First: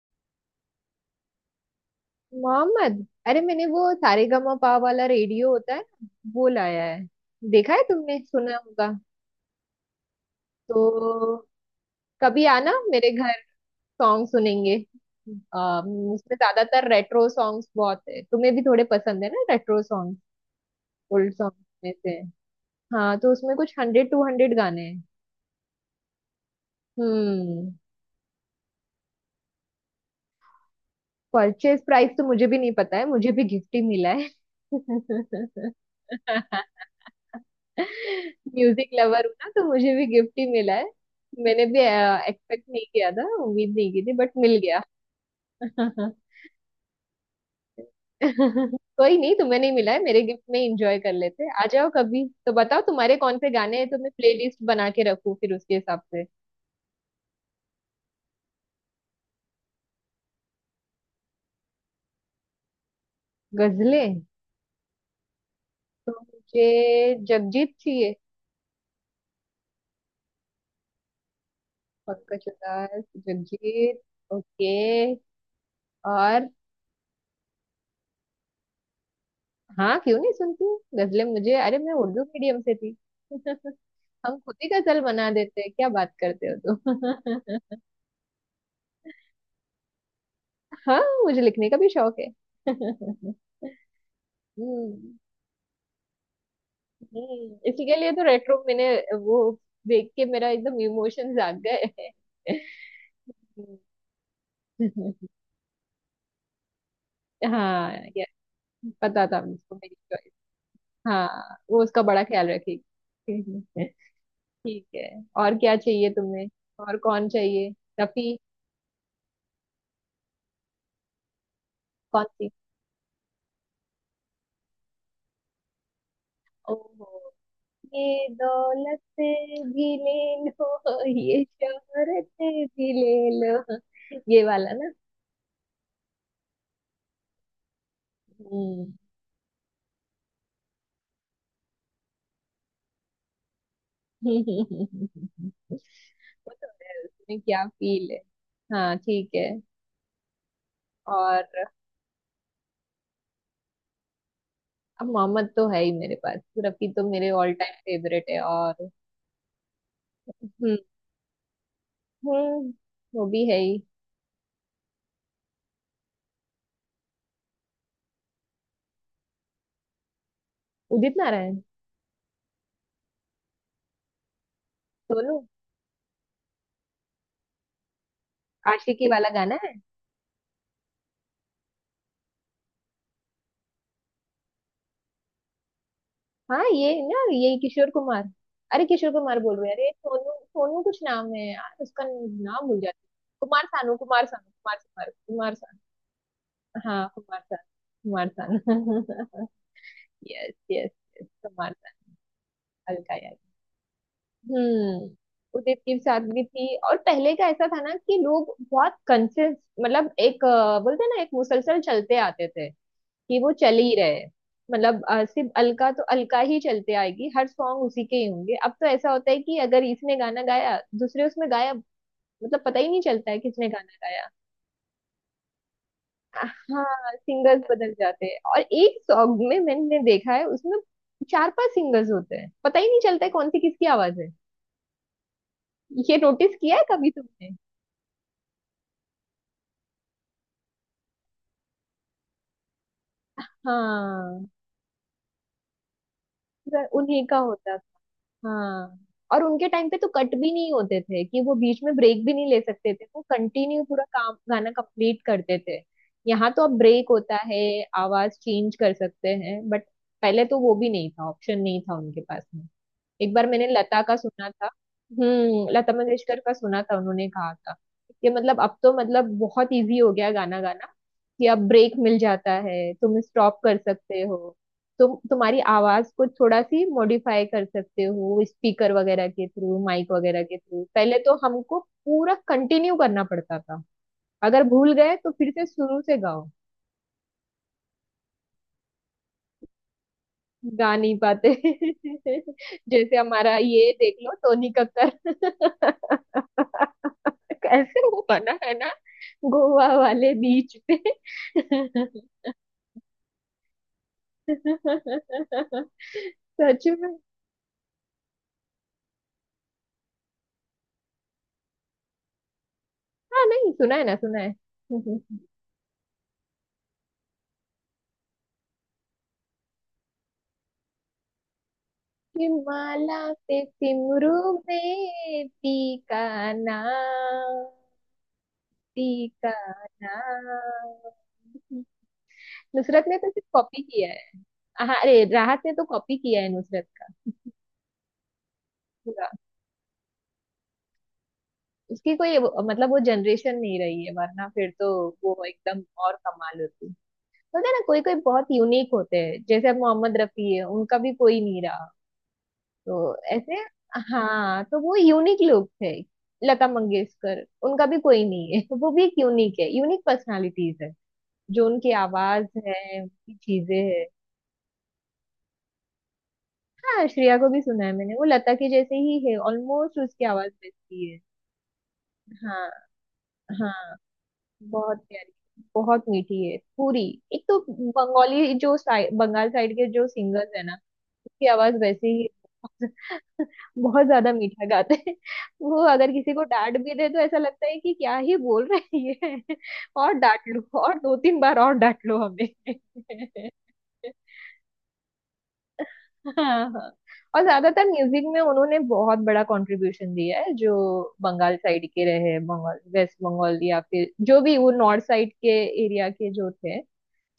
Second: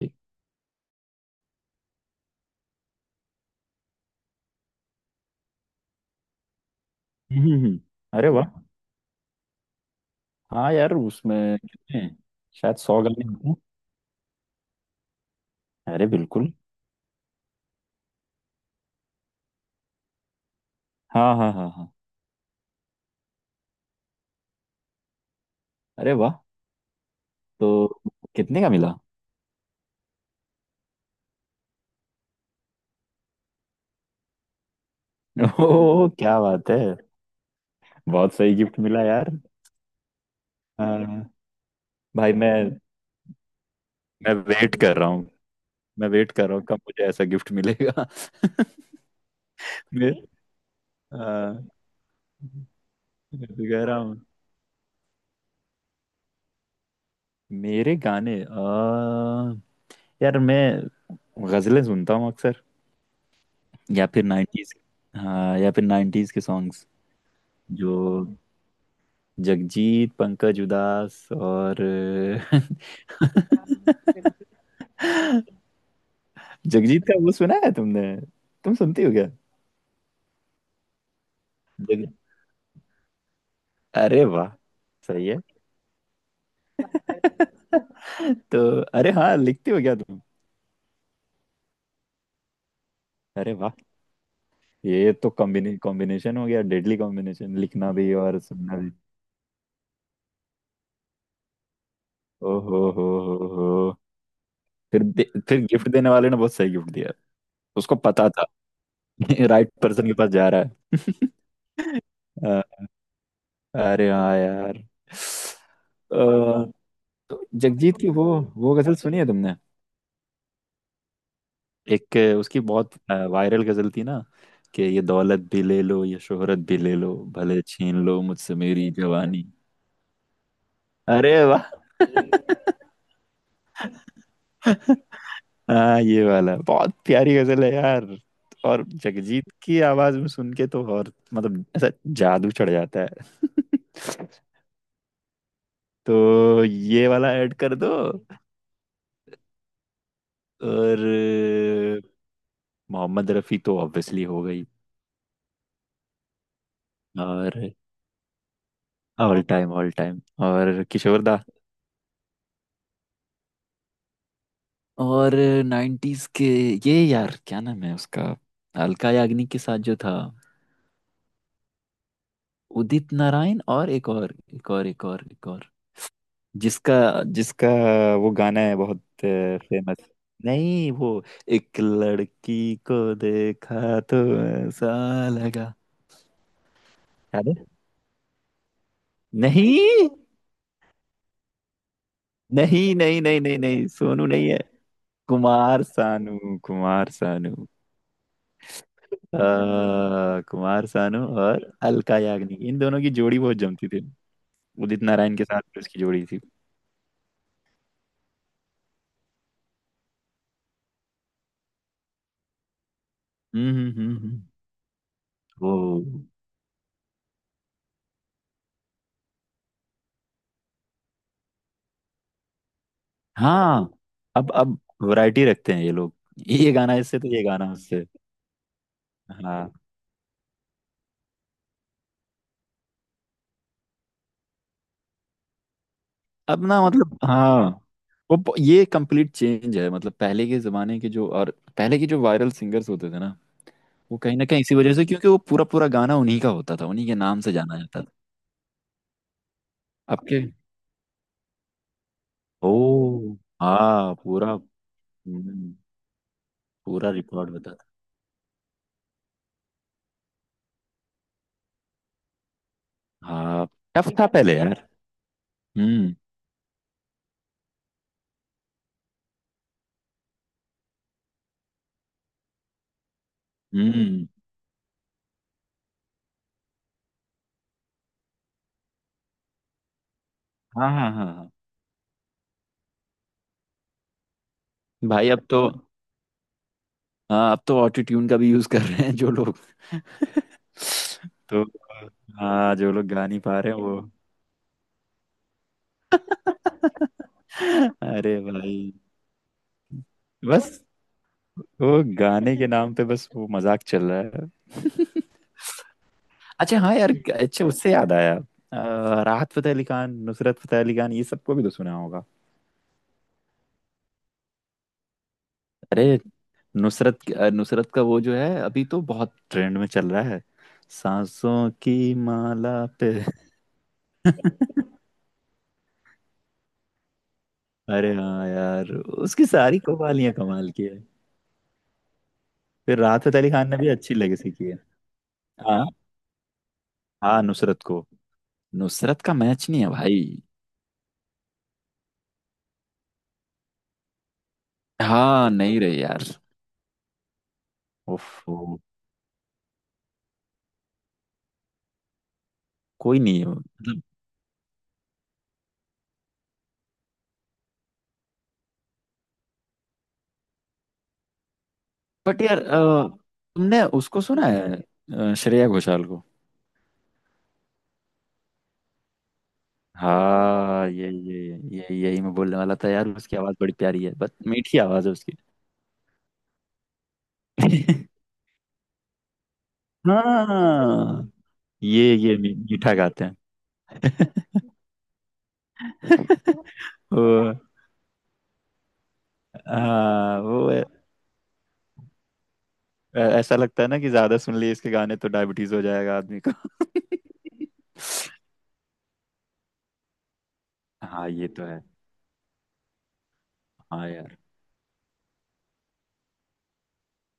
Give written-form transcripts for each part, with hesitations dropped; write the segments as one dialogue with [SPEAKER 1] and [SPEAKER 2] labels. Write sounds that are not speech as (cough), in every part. [SPEAKER 1] ठीक।
[SPEAKER 2] मोहम्मद, अरे मैंने वो सारेगामापा वाला रेडियो होता है ना, वो लाया है।
[SPEAKER 1] हम्म
[SPEAKER 2] देखा
[SPEAKER 1] हम्म।
[SPEAKER 2] है तुमने?
[SPEAKER 1] अरे वाह।
[SPEAKER 2] सुना होगा।
[SPEAKER 1] हाँ यार
[SPEAKER 2] तो
[SPEAKER 1] उसमें कितने हैं?
[SPEAKER 2] कभी आना
[SPEAKER 1] शायद सौ
[SPEAKER 2] मेरे
[SPEAKER 1] गाने
[SPEAKER 2] घर,
[SPEAKER 1] होते हैं।
[SPEAKER 2] सॉन्ग सुनेंगे। अम,
[SPEAKER 1] अरे
[SPEAKER 2] उसमें
[SPEAKER 1] बिल्कुल।
[SPEAKER 2] ज्यादातर रेट्रो सॉन्ग्स बहुत है, तुम्हें भी थोड़े पसंद है ना रेट्रो सॉन्ग, ओल्ड
[SPEAKER 1] हाँ हाँ
[SPEAKER 2] सॉन्ग्स
[SPEAKER 1] हाँ
[SPEAKER 2] में
[SPEAKER 1] हाँ।
[SPEAKER 2] से। हाँ तो उसमें कुछ 100 टू 100 गाने हैं।
[SPEAKER 1] अरे वाह।
[SPEAKER 2] हम्म।
[SPEAKER 1] तो कितने का मिला?
[SPEAKER 2] परचेज प्राइस तो मुझे भी नहीं पता है, मुझे भी गिफ्ट ही मिला है।
[SPEAKER 1] (laughs) ओह क्या बात है।
[SPEAKER 2] (laughs)
[SPEAKER 1] बहुत सही गिफ्ट
[SPEAKER 2] म्यूजिक
[SPEAKER 1] मिला
[SPEAKER 2] लवर
[SPEAKER 1] यार।
[SPEAKER 2] हूँ ना, तो मुझे भी गिफ्ट ही मिला है।
[SPEAKER 1] हाँ।
[SPEAKER 2] मैंने भी
[SPEAKER 1] भाई मैं
[SPEAKER 2] एक्सपेक्ट नहीं किया था, उम्मीद नहीं की थी, बट
[SPEAKER 1] मैं
[SPEAKER 2] मिल
[SPEAKER 1] वेट
[SPEAKER 2] गया।
[SPEAKER 1] कर रहा हूँ। मैं वेट कर रहा हूँ कब मुझे ऐसा गिफ्ट मिलेगा।
[SPEAKER 2] (laughs) कोई नहीं, तुम्हें नहीं मिला
[SPEAKER 1] (laughs)
[SPEAKER 2] है
[SPEAKER 1] मैं
[SPEAKER 2] मेरे गिफ्ट में एंजॉय कर लेते हैं। आ
[SPEAKER 1] हाँ,
[SPEAKER 2] जाओ कभी तो बताओ तुम्हारे कौन
[SPEAKER 1] मैं
[SPEAKER 2] से
[SPEAKER 1] तो
[SPEAKER 2] गाने
[SPEAKER 1] कह
[SPEAKER 2] हैं
[SPEAKER 1] रहा
[SPEAKER 2] तो मैं
[SPEAKER 1] हूँ।
[SPEAKER 2] प्लेलिस्ट बना के रखूँ फिर उसके हिसाब से।
[SPEAKER 1] मेरे गाने आ, यार मैं गजलें सुनता हूँ अक्सर। या
[SPEAKER 2] गजलें?
[SPEAKER 1] फिर 90s। हाँ, या फिर
[SPEAKER 2] तो
[SPEAKER 1] 90s के सॉन्ग्स।
[SPEAKER 2] मुझे जगजीत चाहिए।
[SPEAKER 1] जो जगजीत पंकज उदास और।
[SPEAKER 2] पंकज उधास, जगजीत, ओके। और?
[SPEAKER 1] (laughs) जगजीत का वो सुना है तुमने? तुम सुनती हो क्या?
[SPEAKER 2] हाँ, क्यों नहीं सुनती? गजलें मुझे, अरे मैं
[SPEAKER 1] जग...
[SPEAKER 2] उर्दू मीडियम से थी। (laughs)
[SPEAKER 1] अरे
[SPEAKER 2] हम
[SPEAKER 1] वाह।
[SPEAKER 2] खुद ही गजल
[SPEAKER 1] सही
[SPEAKER 2] बना
[SPEAKER 1] है
[SPEAKER 2] देते हैं, क्या बात करते हो तुम। (laughs)
[SPEAKER 1] तो। अरे हाँ, लिखती हो क्या तुम?
[SPEAKER 2] हाँ, मुझे लिखने का भी शौक है। (laughs) हम्म।
[SPEAKER 1] अरे वाह। ये तो कॉम्बिनेशन हो गया। Deadly combination.
[SPEAKER 2] इसी
[SPEAKER 1] लिखना
[SPEAKER 2] के लिए
[SPEAKER 1] भी
[SPEAKER 2] तो
[SPEAKER 1] और
[SPEAKER 2] रेट्रो
[SPEAKER 1] सुनना
[SPEAKER 2] मैंने
[SPEAKER 1] भी।
[SPEAKER 2] वो देख के मेरा एकदम इमोशन जाग गए।
[SPEAKER 1] ओ हो हो। हो हो। फिर
[SPEAKER 2] हम्म।
[SPEAKER 1] दे,
[SPEAKER 2] (laughs)
[SPEAKER 1] फिर गिफ्ट देने वाले ने बहुत सही गिफ्ट दिया।
[SPEAKER 2] हाँ
[SPEAKER 1] उसको
[SPEAKER 2] यार।
[SPEAKER 1] पता था।
[SPEAKER 2] पता था
[SPEAKER 1] (laughs) राइट
[SPEAKER 2] मुझको, मेरी
[SPEAKER 1] पर्सन के पास
[SPEAKER 2] चॉइस।
[SPEAKER 1] जा रहा है।
[SPEAKER 2] हाँ, वो उसका बड़ा
[SPEAKER 1] (laughs)
[SPEAKER 2] ख्याल
[SPEAKER 1] अ,
[SPEAKER 2] रखेगी। (laughs)
[SPEAKER 1] अरे हाँ यार
[SPEAKER 2] ठीक है। और क्या चाहिए तुम्हें? और कौन
[SPEAKER 1] तो
[SPEAKER 2] चाहिए?
[SPEAKER 1] जगजीत की वो
[SPEAKER 2] रफी।
[SPEAKER 1] वो गजल सुनी है तुमने? एक
[SPEAKER 2] कौन सी?
[SPEAKER 1] उसकी बहुत वायरल गजल थी ना, कि ये दौलत भी ले लो ये शोहरत भी ले लो
[SPEAKER 2] ओहो,
[SPEAKER 1] भले छीन
[SPEAKER 2] ये
[SPEAKER 1] लो मुझसे मेरी
[SPEAKER 2] दौलत
[SPEAKER 1] जवानी।
[SPEAKER 2] भी ले लो
[SPEAKER 1] अरे
[SPEAKER 2] ये
[SPEAKER 1] वाह।
[SPEAKER 2] शोहरत भी ले लो, ये वाला ना।
[SPEAKER 1] हाँ ये वाला बहुत प्यारी गजल है यार। और
[SPEAKER 2] हम्म।
[SPEAKER 1] जगजीत की आवाज में सुन के तो और मतलब ऐसा जादू चढ़ जाता
[SPEAKER 2] (laughs)
[SPEAKER 1] है। (laughs)
[SPEAKER 2] वो
[SPEAKER 1] तो
[SPEAKER 2] तो है,
[SPEAKER 1] ये वाला
[SPEAKER 2] उसमें
[SPEAKER 1] ऐड
[SPEAKER 2] क्या
[SPEAKER 1] कर दो।
[SPEAKER 2] फील है। हाँ ठीक है।
[SPEAKER 1] और
[SPEAKER 2] और?
[SPEAKER 1] अ, मोहम्मद रफी तो ऑब्वियसली हो गई।
[SPEAKER 2] अब मोहम्मद तो है ही मेरे पास। रफी तो मेरे ऑल
[SPEAKER 1] और
[SPEAKER 2] टाइम फेवरेट है। और,
[SPEAKER 1] ऑल टाइम
[SPEAKER 2] हम्म।
[SPEAKER 1] और किशोर दा।
[SPEAKER 2] हम्म, वो भी है ही।
[SPEAKER 1] और 90s के ये यार क्या नाम है उसका? अलका याग्निक के साथ जो था।
[SPEAKER 2] उदित नारायण।
[SPEAKER 1] उदित नारायण। और एक और एक और एक और
[SPEAKER 2] सोनू?
[SPEAKER 1] एक और जिसका जिसका वो गाना है बहुत
[SPEAKER 2] आशिकी वाला गाना?
[SPEAKER 1] फेमस। नहीं वो एक लड़की को देखा तो ऐसा लगा।
[SPEAKER 2] हाँ ये ना,
[SPEAKER 1] याद है?
[SPEAKER 2] यही किशोर कुमार। अरे किशोर कुमार बोल रहे हैं, अरे
[SPEAKER 1] नहीं
[SPEAKER 2] सोनू सोनू कुछ नाम है यार, उसका नाम भूल
[SPEAKER 1] नहीं
[SPEAKER 2] जाती
[SPEAKER 1] नहीं नहीं
[SPEAKER 2] हूँ।
[SPEAKER 1] नहीं
[SPEAKER 2] कुमार
[SPEAKER 1] नहीं,
[SPEAKER 2] सानू, कुमार
[SPEAKER 1] सोनू नहीं
[SPEAKER 2] सानू,
[SPEAKER 1] है।
[SPEAKER 2] कुमार सानू, कुमार सानू।
[SPEAKER 1] कुमार सानू
[SPEAKER 2] हाँ
[SPEAKER 1] कुमार
[SPEAKER 2] कुमार
[SPEAKER 1] सानू।
[SPEAKER 2] सानू, कुमार सानू।
[SPEAKER 1] आ,
[SPEAKER 2] (laughs) yes
[SPEAKER 1] Kumar
[SPEAKER 2] yes.
[SPEAKER 1] Sanu
[SPEAKER 2] yes
[SPEAKER 1] और
[SPEAKER 2] कुमार
[SPEAKER 1] अलका याग्निक इन
[SPEAKER 2] सानू,
[SPEAKER 1] दोनों की
[SPEAKER 2] अलका यार।
[SPEAKER 1] जोड़ी बहुत जमती थी। उदित
[SPEAKER 2] हम्म।
[SPEAKER 1] नारायण के साथ
[SPEAKER 2] उदित
[SPEAKER 1] जो
[SPEAKER 2] की
[SPEAKER 1] इसकी जोड़ी थी।
[SPEAKER 2] सादगी थी, और पहले का ऐसा था ना कि लोग बहुत कंसिस्ट, मतलब एक बोलते हैं ना एक मुसलसल चलते आते थे, कि वो
[SPEAKER 1] हम्म
[SPEAKER 2] चल ही रहे
[SPEAKER 1] हम्म
[SPEAKER 2] हैं।
[SPEAKER 1] हम्म,
[SPEAKER 2] मतलब सिर्फ अलका तो
[SPEAKER 1] ओ
[SPEAKER 2] अलका ही चलते आएगी, हर सॉन्ग उसी के ही होंगे। अब तो ऐसा होता है कि अगर इसने गाना गाया, दूसरे उसमें गायब। मतलब पता ही नहीं चलता है किसने
[SPEAKER 1] हाँ।
[SPEAKER 2] गाना गाया।
[SPEAKER 1] अब वैरायटी रखते हैं ये लोग। ये गाना
[SPEAKER 2] हाँ,
[SPEAKER 1] इससे तो ये
[SPEAKER 2] सिंगर्स
[SPEAKER 1] गाना
[SPEAKER 2] बदल
[SPEAKER 1] उससे।
[SPEAKER 2] जाते हैं, और एक सॉन्ग में
[SPEAKER 1] हाँ,
[SPEAKER 2] मैंने देखा है उसमें 4-5 सिंगर्स होते हैं, पता ही नहीं चलता है कौन सी किसकी आवाज है। ये नोटिस
[SPEAKER 1] अब
[SPEAKER 2] किया
[SPEAKER 1] ना
[SPEAKER 2] है कभी
[SPEAKER 1] मतलब
[SPEAKER 2] तुमने?
[SPEAKER 1] हाँ, ये कंप्लीट चेंज है। मतलब पहले के जमाने के जो और पहले के जो वायरल सिंगर्स होते थे ना, वो कहीं ना
[SPEAKER 2] हाँ
[SPEAKER 1] कहीं इसी वजह से, क्योंकि वो पूरा पूरा गाना उन्हीं का होता
[SPEAKER 2] पूरा
[SPEAKER 1] था, उन्हीं के
[SPEAKER 2] उन्हीं का
[SPEAKER 1] नाम से
[SPEAKER 2] होता।
[SPEAKER 1] जाना जाता था।
[SPEAKER 2] हाँ, और उनके टाइम पे तो
[SPEAKER 1] अब
[SPEAKER 2] कट
[SPEAKER 1] के।
[SPEAKER 2] भी नहीं होते थे, कि वो बीच में ब्रेक भी नहीं ले सकते थे, वो
[SPEAKER 1] ओ
[SPEAKER 2] कंटिन्यू पूरा
[SPEAKER 1] हाँ।
[SPEAKER 2] काम,
[SPEAKER 1] पूरा।
[SPEAKER 2] गाना कंप्लीट करते
[SPEAKER 1] हम्म,
[SPEAKER 2] थे। यहाँ तो अब ब्रेक
[SPEAKER 1] पूरा
[SPEAKER 2] होता
[SPEAKER 1] रिकॉर्ड
[SPEAKER 2] है,
[SPEAKER 1] होता था।
[SPEAKER 2] आवाज चेंज कर सकते हैं, बट पहले तो वो भी नहीं था, ऑप्शन नहीं था उनके पास में। एक बार मैंने
[SPEAKER 1] हाँ
[SPEAKER 2] लता
[SPEAKER 1] टफ
[SPEAKER 2] का
[SPEAKER 1] था
[SPEAKER 2] सुना
[SPEAKER 1] पहले
[SPEAKER 2] था।
[SPEAKER 1] यार।
[SPEAKER 2] हम्म, लता
[SPEAKER 1] हम्म
[SPEAKER 2] मंगेशकर का सुना था, उन्होंने कहा था कि, मतलब अब तो मतलब बहुत इजी हो गया गाना गाना, कि अब ब्रेक मिल जाता है, तुम स्टॉप कर सकते
[SPEAKER 1] हम्म।
[SPEAKER 2] हो, तुम तुम्हारी आवाज को थोड़ा सी मॉडिफाई कर सकते हो स्पीकर वगैरह के थ्रू, माइक वगैरह के थ्रू।
[SPEAKER 1] हाँ हाँ
[SPEAKER 2] पहले
[SPEAKER 1] हाँ
[SPEAKER 2] तो
[SPEAKER 1] हाँ।
[SPEAKER 2] हमको पूरा कंटिन्यू करना पड़ता था, अगर भूल गए
[SPEAKER 1] भाई
[SPEAKER 2] तो
[SPEAKER 1] अब
[SPEAKER 2] फिर
[SPEAKER 1] तो
[SPEAKER 2] से शुरू से गाओ।
[SPEAKER 1] हाँ, अब तो ऑटो ट्यून का भी यूज कर रहे हैं जो लोग।
[SPEAKER 2] गा नहीं
[SPEAKER 1] (laughs)
[SPEAKER 2] पाते।
[SPEAKER 1] तो
[SPEAKER 2] (laughs)
[SPEAKER 1] हाँ, जो लोग
[SPEAKER 2] जैसे
[SPEAKER 1] गा नहीं
[SPEAKER 2] हमारा
[SPEAKER 1] पा रहे हैं
[SPEAKER 2] ये
[SPEAKER 1] वो।
[SPEAKER 2] देख लो, टोनी कक्कर। (laughs)
[SPEAKER 1] (laughs)
[SPEAKER 2] कैसे वो
[SPEAKER 1] अरे
[SPEAKER 2] बना है
[SPEAKER 1] भाई
[SPEAKER 2] ना, गोवा वाले बीच
[SPEAKER 1] बस
[SPEAKER 2] पे। (laughs)
[SPEAKER 1] वो गाने के नाम पे बस वो मजाक चल रहा है। (laughs) अच्छा
[SPEAKER 2] सच
[SPEAKER 1] हाँ यार,
[SPEAKER 2] में।
[SPEAKER 1] अच्छा उससे याद आया। राहत फतेह अली खान, नुसरत फतेह अली खान ये सबको भी तो सुना होगा।
[SPEAKER 2] हाँ नहीं सुना है, ना सुना है। (laughs)
[SPEAKER 1] अरे नुसरत। नुसरत का वो जो है अभी तो बहुत ट्रेंड में चल रहा है, सांसों की
[SPEAKER 2] कि
[SPEAKER 1] माला पे।
[SPEAKER 2] माला पे सिमरू
[SPEAKER 1] (laughs)
[SPEAKER 2] में टीका नाम,
[SPEAKER 1] अरे हाँ यार, उसकी
[SPEAKER 2] टीका
[SPEAKER 1] सारी कवालियां कमाल की है।
[SPEAKER 2] नाम।
[SPEAKER 1] फिर
[SPEAKER 2] नुसरत ने
[SPEAKER 1] राहत
[SPEAKER 2] तो सिर्फ
[SPEAKER 1] अली खान ने
[SPEAKER 2] कॉपी
[SPEAKER 1] भी
[SPEAKER 2] किया
[SPEAKER 1] अच्छी
[SPEAKER 2] है।
[SPEAKER 1] लेगेसी की है।
[SPEAKER 2] हाँ, अरे राहत ने तो
[SPEAKER 1] हाँ।
[SPEAKER 2] कॉपी किया है नुसरत का।
[SPEAKER 1] हाँ नुसरत
[SPEAKER 2] पूरा
[SPEAKER 1] का मैच नहीं है भाई।
[SPEAKER 2] उसकी कोई मतलब वो जनरेशन नहीं रही है, वरना फिर तो वो
[SPEAKER 1] हाँ नहीं
[SPEAKER 2] एकदम
[SPEAKER 1] रहे
[SPEAKER 2] और
[SPEAKER 1] यार।
[SPEAKER 2] कमाल होती। बोलते हैं ना, कोई कोई बहुत
[SPEAKER 1] उफ उफ,
[SPEAKER 2] यूनिक होते हैं, जैसे अब मोहम्मद रफी है, उनका भी कोई नहीं रहा। तो
[SPEAKER 1] कोई नहीं है
[SPEAKER 2] ऐसे,
[SPEAKER 1] मतलब।
[SPEAKER 2] हाँ तो वो यूनिक लोग थे। लता मंगेशकर, उनका भी कोई नहीं है, तो वो भी एक यूनिक है, यूनिक पर्सनालिटीज है, जो उनकी
[SPEAKER 1] बट
[SPEAKER 2] आवाज
[SPEAKER 1] यार
[SPEAKER 2] है, उनकी चीजें
[SPEAKER 1] तुमने
[SPEAKER 2] है।
[SPEAKER 1] उसको सुना है? श्रेया घोषाल को?
[SPEAKER 2] हाँ, श्रेया को भी सुना है मैंने, वो लता के जैसे ही है ऑलमोस्ट, उसकी आवाज
[SPEAKER 1] हाँ
[SPEAKER 2] वैसी है।
[SPEAKER 1] ये यही मैं बोलने
[SPEAKER 2] हाँ,
[SPEAKER 1] वाला था यार, उसकी आवाज बड़ी
[SPEAKER 2] हाँ,
[SPEAKER 1] प्यारी है, बस मीठी
[SPEAKER 2] बहुत
[SPEAKER 1] आवाज है
[SPEAKER 2] प्यारी,
[SPEAKER 1] उसकी।
[SPEAKER 2] बहुत मीठी है पूरी। एक तो
[SPEAKER 1] (laughs)
[SPEAKER 2] बंगाली जो साइड, बंगाल साइड के जो सिंगर्स है ना,
[SPEAKER 1] हाँ
[SPEAKER 2] उसकी आवाज वैसे
[SPEAKER 1] ये
[SPEAKER 2] ही।
[SPEAKER 1] ये मी-
[SPEAKER 2] (laughs)
[SPEAKER 1] मीठा गाते हैं।
[SPEAKER 2] बहुत ज्यादा मीठा गाते हैं। वो अगर किसी को डांट भी दे तो ऐसा
[SPEAKER 1] वो
[SPEAKER 2] लगता है कि क्या ही बोल रहे हैं ये। और
[SPEAKER 1] हाँ
[SPEAKER 2] डांट लो, और 2-3 बार और डांट लो हमें।
[SPEAKER 1] ऐसा लगता है ना कि ज्यादा सुन लिए इसके गाने तो डायबिटीज हो जाएगा आदमी
[SPEAKER 2] हाँ
[SPEAKER 1] का।
[SPEAKER 2] हाँ। और ज्यादातर म्यूजिक में उन्होंने बहुत बड़ा कंट्रीब्यूशन दिया है जो
[SPEAKER 1] हाँ ये
[SPEAKER 2] बंगाल
[SPEAKER 1] तो है।
[SPEAKER 2] साइड के रहे, बंगाल, वेस्ट बंगाल, या
[SPEAKER 1] हाँ
[SPEAKER 2] फिर
[SPEAKER 1] यार।
[SPEAKER 2] जो भी वो नॉर्थ साइड के एरिया के जो थे।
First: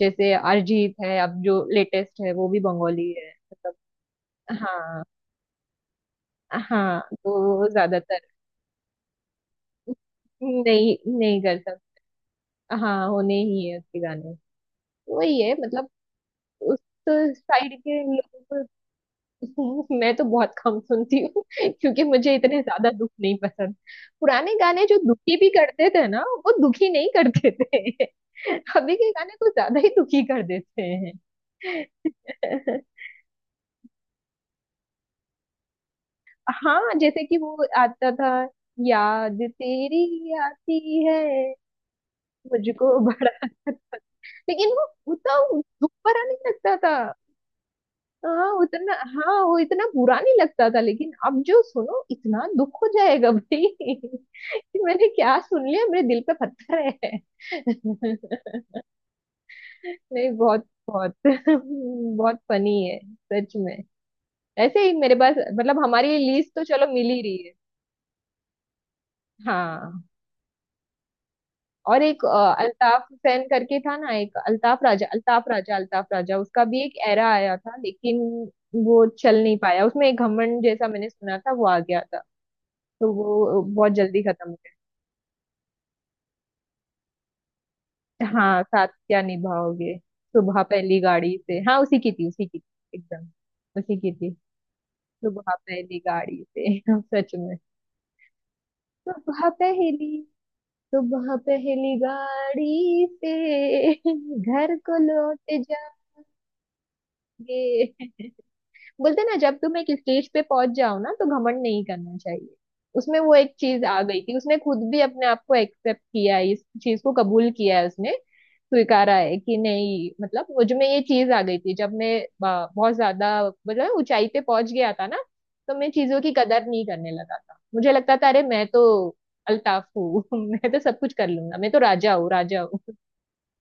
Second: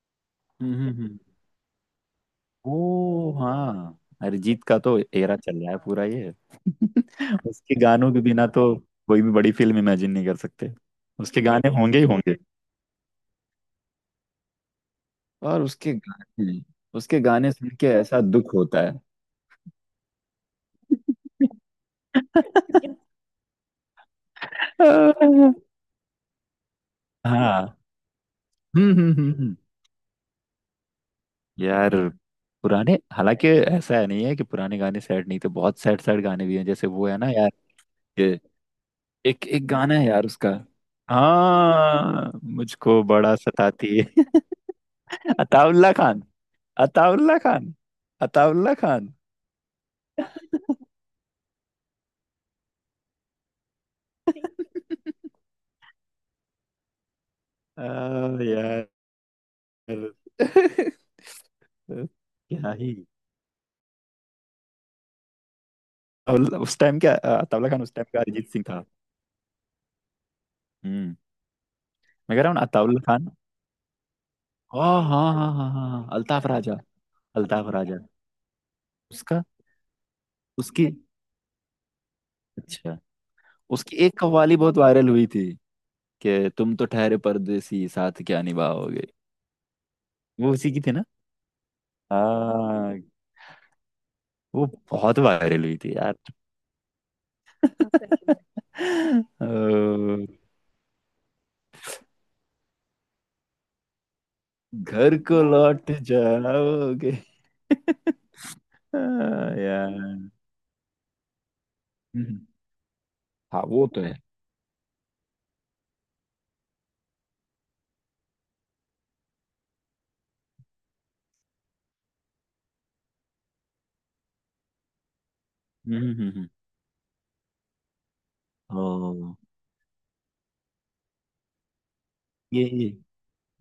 [SPEAKER 2] जैसे
[SPEAKER 1] हम्म
[SPEAKER 2] अरिजीत
[SPEAKER 1] हम्म
[SPEAKER 2] है,
[SPEAKER 1] हम्म।
[SPEAKER 2] अब जो लेटेस्ट है, वो भी
[SPEAKER 1] ओ
[SPEAKER 2] बंगाली है, मतलब।
[SPEAKER 1] हाँ। अरिजीत का तो
[SPEAKER 2] हाँ
[SPEAKER 1] एरा चल रहा है पूरा ये।
[SPEAKER 2] हाँ, तो
[SPEAKER 1] (laughs)
[SPEAKER 2] वो
[SPEAKER 1] उसके गानों
[SPEAKER 2] ज्यादातर।
[SPEAKER 1] के बिना तो कोई भी बड़ी फिल्म इमेजिन नहीं कर सकते।
[SPEAKER 2] नहीं, नहीं
[SPEAKER 1] उसके
[SPEAKER 2] कर
[SPEAKER 1] गाने होंगे ही
[SPEAKER 2] सकता।
[SPEAKER 1] होंगे।
[SPEAKER 2] हाँ, होने ही है उसके गाने। वही है
[SPEAKER 1] और
[SPEAKER 2] मतलब,
[SPEAKER 1] उसके गाने
[SPEAKER 2] उस
[SPEAKER 1] उसके गाने सुन
[SPEAKER 2] साइड
[SPEAKER 1] के
[SPEAKER 2] के
[SPEAKER 1] ऐसा दुख
[SPEAKER 2] लोगों
[SPEAKER 1] होता है।
[SPEAKER 2] को। (laughs) मैं तो बहुत कम सुनती हूँ। (laughs) क्योंकि मुझे इतने ज्यादा दुख नहीं पसंद, पुराने गाने जो दुखी भी
[SPEAKER 1] (laughs)
[SPEAKER 2] करते थे ना, वो दुखी नहीं करते
[SPEAKER 1] हाँ।
[SPEAKER 2] थे। (laughs)
[SPEAKER 1] हम्म
[SPEAKER 2] अभी के
[SPEAKER 1] हम्म हम्म
[SPEAKER 2] गाने कुछ
[SPEAKER 1] हम्म।
[SPEAKER 2] ज्यादा ही दुखी कर देते हैं।
[SPEAKER 1] यार पुराने,
[SPEAKER 2] (laughs)
[SPEAKER 1] हालांकि ऐसा है नहीं है कि पुराने गाने सैड नहीं थे। बहुत सैड सैड गाने भी हैं जैसे
[SPEAKER 2] हाँ
[SPEAKER 1] वो है
[SPEAKER 2] जैसे
[SPEAKER 1] ना
[SPEAKER 2] कि
[SPEAKER 1] यार,
[SPEAKER 2] वो आता था,
[SPEAKER 1] ये
[SPEAKER 2] याद
[SPEAKER 1] एक एक गाना है यार
[SPEAKER 2] तेरी
[SPEAKER 1] उसका।
[SPEAKER 2] आती है,
[SPEAKER 1] हाँ
[SPEAKER 2] मुझको
[SPEAKER 1] मुझको
[SPEAKER 2] बड़ा,
[SPEAKER 1] बड़ा सताती है।
[SPEAKER 2] लेकिन वो उतना
[SPEAKER 1] (laughs)
[SPEAKER 2] दुख
[SPEAKER 1] अताउल्ला खान,
[SPEAKER 2] भरा नहीं लगता था।
[SPEAKER 1] अताउल्ला खान,
[SPEAKER 2] हाँ
[SPEAKER 1] अताउल्ला
[SPEAKER 2] उतना,
[SPEAKER 1] खान।
[SPEAKER 2] हाँ वो इतना बुरा नहीं लगता था,
[SPEAKER 1] (laughs)
[SPEAKER 2] लेकिन अब जो सुनो इतना दुख हो जाएगा भाई। (laughs) कि मैंने क्या सुन लिया, मेरे दिल पे पत्थर है। (laughs)
[SPEAKER 1] आ, यार। (laughs)
[SPEAKER 2] नहीं,
[SPEAKER 1] क्या
[SPEAKER 2] बहुत बहुत (laughs) बहुत फनी
[SPEAKER 1] ही।
[SPEAKER 2] है, सच में। ऐसे ही मेरे पास मतलब हमारी लिस्ट तो
[SPEAKER 1] उस
[SPEAKER 2] चलो
[SPEAKER 1] टाइम
[SPEAKER 2] मिल
[SPEAKER 1] क्या
[SPEAKER 2] ही रही है।
[SPEAKER 1] अताउल्ला खान उस टाइम का अरिजीत सिंह था।
[SPEAKER 2] हाँ,
[SPEAKER 1] हम्म।
[SPEAKER 2] और एक
[SPEAKER 1] मैं कह रहा हूँ ना, अताउल्ला
[SPEAKER 2] अल्ताफ
[SPEAKER 1] खान।
[SPEAKER 2] हुसैन करके था ना, एक अल्ताफ
[SPEAKER 1] हाँ
[SPEAKER 2] राजा,
[SPEAKER 1] हाँ हाँ
[SPEAKER 2] अल्ताफ
[SPEAKER 1] हाँ
[SPEAKER 2] राजा,
[SPEAKER 1] हाँ
[SPEAKER 2] अल्ताफ
[SPEAKER 1] हाँ,
[SPEAKER 2] राजा,
[SPEAKER 1] अल्ताफ
[SPEAKER 2] उसका
[SPEAKER 1] राजा।
[SPEAKER 2] भी एक एरा आया
[SPEAKER 1] अल्ताफ
[SPEAKER 2] था,
[SPEAKER 1] राजा।
[SPEAKER 2] लेकिन वो चल
[SPEAKER 1] उसका
[SPEAKER 2] नहीं पाया। उसमें एक घमंड जैसा
[SPEAKER 1] उसकी
[SPEAKER 2] मैंने सुना था वो आ गया था,
[SPEAKER 1] अच्छा,
[SPEAKER 2] तो वो बहुत
[SPEAKER 1] उसकी एक
[SPEAKER 2] जल्दी खत्म
[SPEAKER 1] कव्वाली
[SPEAKER 2] हो
[SPEAKER 1] बहुत वायरल हुई थी, कि तुम तो ठहरे परदेसी साथ
[SPEAKER 2] गया।
[SPEAKER 1] क्या
[SPEAKER 2] हाँ, साथ
[SPEAKER 1] निभाओगे।
[SPEAKER 2] क्या निभाओगे,
[SPEAKER 1] वो
[SPEAKER 2] सुबह
[SPEAKER 1] उसी की थी
[SPEAKER 2] पहली
[SPEAKER 1] ना?
[SPEAKER 2] गाड़ी से, हाँ उसी की थी, उसी की थी
[SPEAKER 1] हाँ
[SPEAKER 2] एकदम, उसी की थी।
[SPEAKER 1] वो बहुत
[SPEAKER 2] सुबह
[SPEAKER 1] वायरल हुई थी
[SPEAKER 2] पहली
[SPEAKER 1] यार।
[SPEAKER 2] गाड़ी से। (laughs) सच में,
[SPEAKER 1] (laughs) हाँ, सच में। (laughs)
[SPEAKER 2] सुबह पहली,
[SPEAKER 1] ओ,
[SPEAKER 2] सुबह पहली गाड़ी से, घर को
[SPEAKER 1] घर
[SPEAKER 2] लौट
[SPEAKER 1] को लौट जाओगे। (laughs)
[SPEAKER 2] जाएंगे। बोलते हैं ना,
[SPEAKER 1] हाँ,
[SPEAKER 2] जब तुम एक
[SPEAKER 1] यार।
[SPEAKER 2] स्टेज पे पहुंच जाओ ना, तो घमंड नहीं करना
[SPEAKER 1] हम्म।
[SPEAKER 2] चाहिए। उसमें वो एक
[SPEAKER 1] हाँ
[SPEAKER 2] चीज
[SPEAKER 1] वो
[SPEAKER 2] आ
[SPEAKER 1] तो है।
[SPEAKER 2] गई थी, उसने खुद भी अपने आप को एक्सेप्ट किया है, इस चीज को कबूल किया है, उसने स्वीकारा है, कि नहीं मतलब मुझ में ये चीज आ गई थी, जब मैं बहुत ज्यादा मतलब ऊंचाई पे पहुंच गया था ना, तो मैं
[SPEAKER 1] हम्म
[SPEAKER 2] चीजों की
[SPEAKER 1] हम्म
[SPEAKER 2] कदर नहीं करने लगा था, मुझे लगता था अरे मैं तो
[SPEAKER 1] ओ,
[SPEAKER 2] अल्ताफ हूँ। (laughs) मैं तो सब कुछ कर लूंगा, मैं तो राजा हूँ, राजा
[SPEAKER 1] ये
[SPEAKER 2] हूँ।
[SPEAKER 1] ये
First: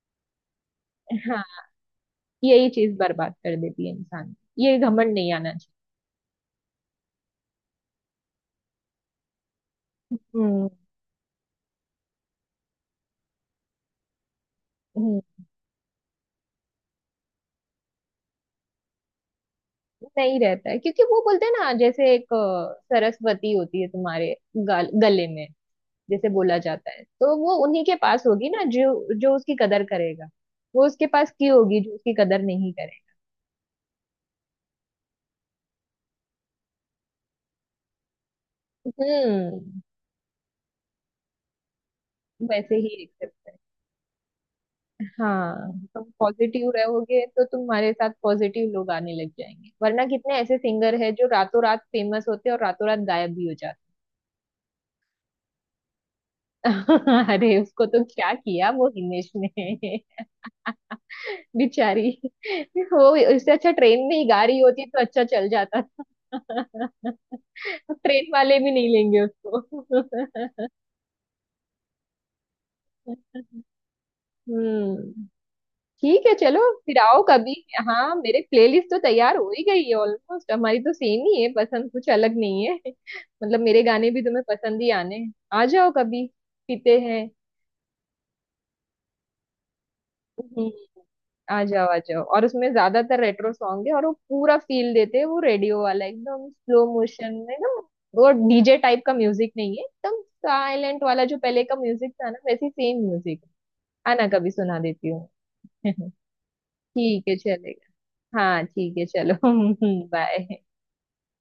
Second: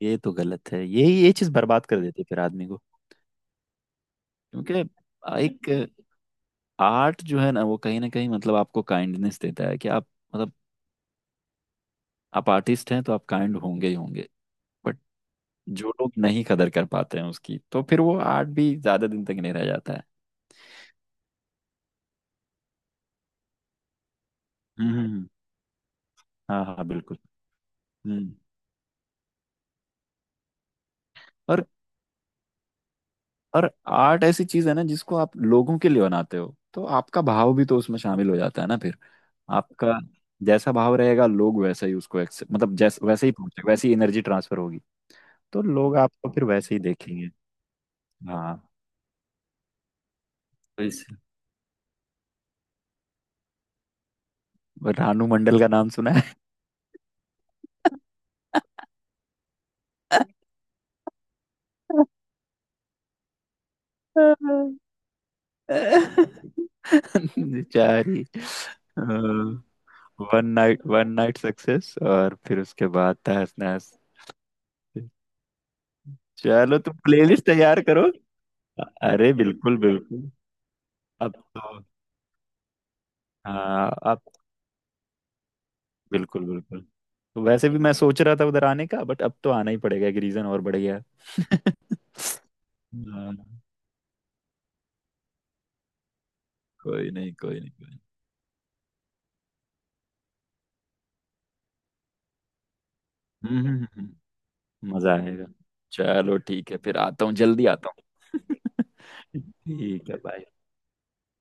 [SPEAKER 1] ये तो गलत है। ये
[SPEAKER 2] (laughs)
[SPEAKER 1] ये
[SPEAKER 2] हाँ,
[SPEAKER 1] चीज बर्बाद कर देती है फिर आदमी
[SPEAKER 2] यही
[SPEAKER 1] को।
[SPEAKER 2] चीज बर्बाद कर देती है इंसान, ये
[SPEAKER 1] क्योंकि
[SPEAKER 2] घमंड नहीं आना
[SPEAKER 1] एक
[SPEAKER 2] चाहिए।
[SPEAKER 1] आर्ट जो है ना, वो कहीं ना कहीं मतलब आपको काइंडनेस देता है कि आप, मतलब आप आर्टिस्ट हैं तो आप काइंड होंगे ही होंगे। बट
[SPEAKER 2] हम्म।
[SPEAKER 1] जो लोग नहीं कदर कर पाते हैं उसकी, तो फिर वो आर्ट भी ज्यादा दिन तक नहीं रह जाता है।
[SPEAKER 2] नहीं रहता है, क्योंकि वो बोलते हैं ना, जैसे एक सरस्वती होती है तुम्हारे गाल, गले
[SPEAKER 1] हम्म।
[SPEAKER 2] में जैसे बोला
[SPEAKER 1] हाँ हाँ
[SPEAKER 2] जाता है,
[SPEAKER 1] बिल्कुल।
[SPEAKER 2] तो वो उन्हीं के पास
[SPEAKER 1] हम्म।
[SPEAKER 2] होगी ना जो जो उसकी कदर करेगा। वो उसके पास की
[SPEAKER 1] और
[SPEAKER 2] होगी जो उसकी कदर नहीं करे।
[SPEAKER 1] और आर्ट ऐसी चीज है ना, जिसको आप लोगों के लिए बनाते हो तो आपका भाव भी तो उसमें शामिल हो जाता है ना। फिर
[SPEAKER 2] हम्म।
[SPEAKER 1] आपका जैसा भाव रहेगा, लोग वैसा ही उसको मतलब
[SPEAKER 2] वैसे ही
[SPEAKER 1] जैस
[SPEAKER 2] एक
[SPEAKER 1] वैसे ही
[SPEAKER 2] करते हैं।
[SPEAKER 1] पहुंचे वैसी एनर्जी ट्रांसफर होगी, तो
[SPEAKER 2] हाँ,
[SPEAKER 1] लोग
[SPEAKER 2] तुम
[SPEAKER 1] आपको फिर
[SPEAKER 2] पॉजिटिव
[SPEAKER 1] वैसे ही
[SPEAKER 2] रहोगे
[SPEAKER 1] देखेंगे।
[SPEAKER 2] तो तुम्हारे साथ
[SPEAKER 1] हाँ।
[SPEAKER 2] पॉजिटिव लोग आने लग जाएंगे, वरना कितने ऐसे सिंगर हैं जो रातों रात फेमस होते हैं और रातों रात गायब भी हो जाते
[SPEAKER 1] रानू मंडल का नाम सुना है?
[SPEAKER 2] हैं। (laughs) अरे उसको तो क्या किया वो हिमेश ने, बेचारी। वो इससे अच्छा ट्रेन में ही गाड़ी होती तो अच्छा चल जाता था। (laughs)
[SPEAKER 1] बेचारी।
[SPEAKER 2] ट्रेन वाले भी नहीं लेंगे उसको।
[SPEAKER 1] One night, one night success और फिर उसके बाद तहस नहस।
[SPEAKER 2] हम्म। ठीक है चलो,
[SPEAKER 1] चलो तुम
[SPEAKER 2] फिर आओ
[SPEAKER 1] प्लेलिस्ट
[SPEAKER 2] कभी।
[SPEAKER 1] तैयार करो।
[SPEAKER 2] हाँ मेरे प्लेलिस्ट तो
[SPEAKER 1] अरे
[SPEAKER 2] तैयार हो ही
[SPEAKER 1] बिल्कुल
[SPEAKER 2] गई है
[SPEAKER 1] बिल्कुल।
[SPEAKER 2] ऑलमोस्ट, हमारी तो सेम
[SPEAKER 1] अब
[SPEAKER 2] ही है
[SPEAKER 1] तो
[SPEAKER 2] पसंद, कुछ अलग नहीं है। (laughs) मतलब मेरे
[SPEAKER 1] हाँ,
[SPEAKER 2] गाने
[SPEAKER 1] अब
[SPEAKER 2] भी तुम्हें पसंद ही आने हैं। आ जाओ कभी,
[SPEAKER 1] बिल्कुल बिल्कुल।
[SPEAKER 2] पीते हैं।
[SPEAKER 1] तो वैसे भी मैं सोच रहा था उधर आने का, बट अब तो आना ही पड़ेगा, एक रीजन और
[SPEAKER 2] हम्म।
[SPEAKER 1] बढ़ गया। (laughs)
[SPEAKER 2] आ जाओ, आ जाओ, और उसमें ज्यादातर
[SPEAKER 1] हाँ,
[SPEAKER 2] रेट्रो सॉन्ग है, और वो पूरा फील देते हैं, वो रेडियो वाला एकदम स्लो
[SPEAKER 1] कोई नहीं
[SPEAKER 2] मोशन में,
[SPEAKER 1] कोई नहीं
[SPEAKER 2] एकदम
[SPEAKER 1] कोई नहीं।
[SPEAKER 2] वो डीजे टाइप का म्यूजिक नहीं है, एकदम साइलेंट वाला जो पहले का म्यूजिक था ना, वैसे सेम म्यूजिक।
[SPEAKER 1] हम्म हम्म, हम्म,
[SPEAKER 2] आना कभी, सुना
[SPEAKER 1] हम्म।
[SPEAKER 2] देती
[SPEAKER 1] मजा
[SPEAKER 2] हूँ।
[SPEAKER 1] आएगा।
[SPEAKER 2] (laughs)
[SPEAKER 1] चलो ठीक है, फिर
[SPEAKER 2] ठीक
[SPEAKER 1] आता हूँ,
[SPEAKER 2] है
[SPEAKER 1] जल्दी आता हूँ।
[SPEAKER 2] चलेगा। हाँ
[SPEAKER 1] (laughs)
[SPEAKER 2] ठीक है चलो। (laughs)
[SPEAKER 1] ठीक है, बाय।
[SPEAKER 2] बाय।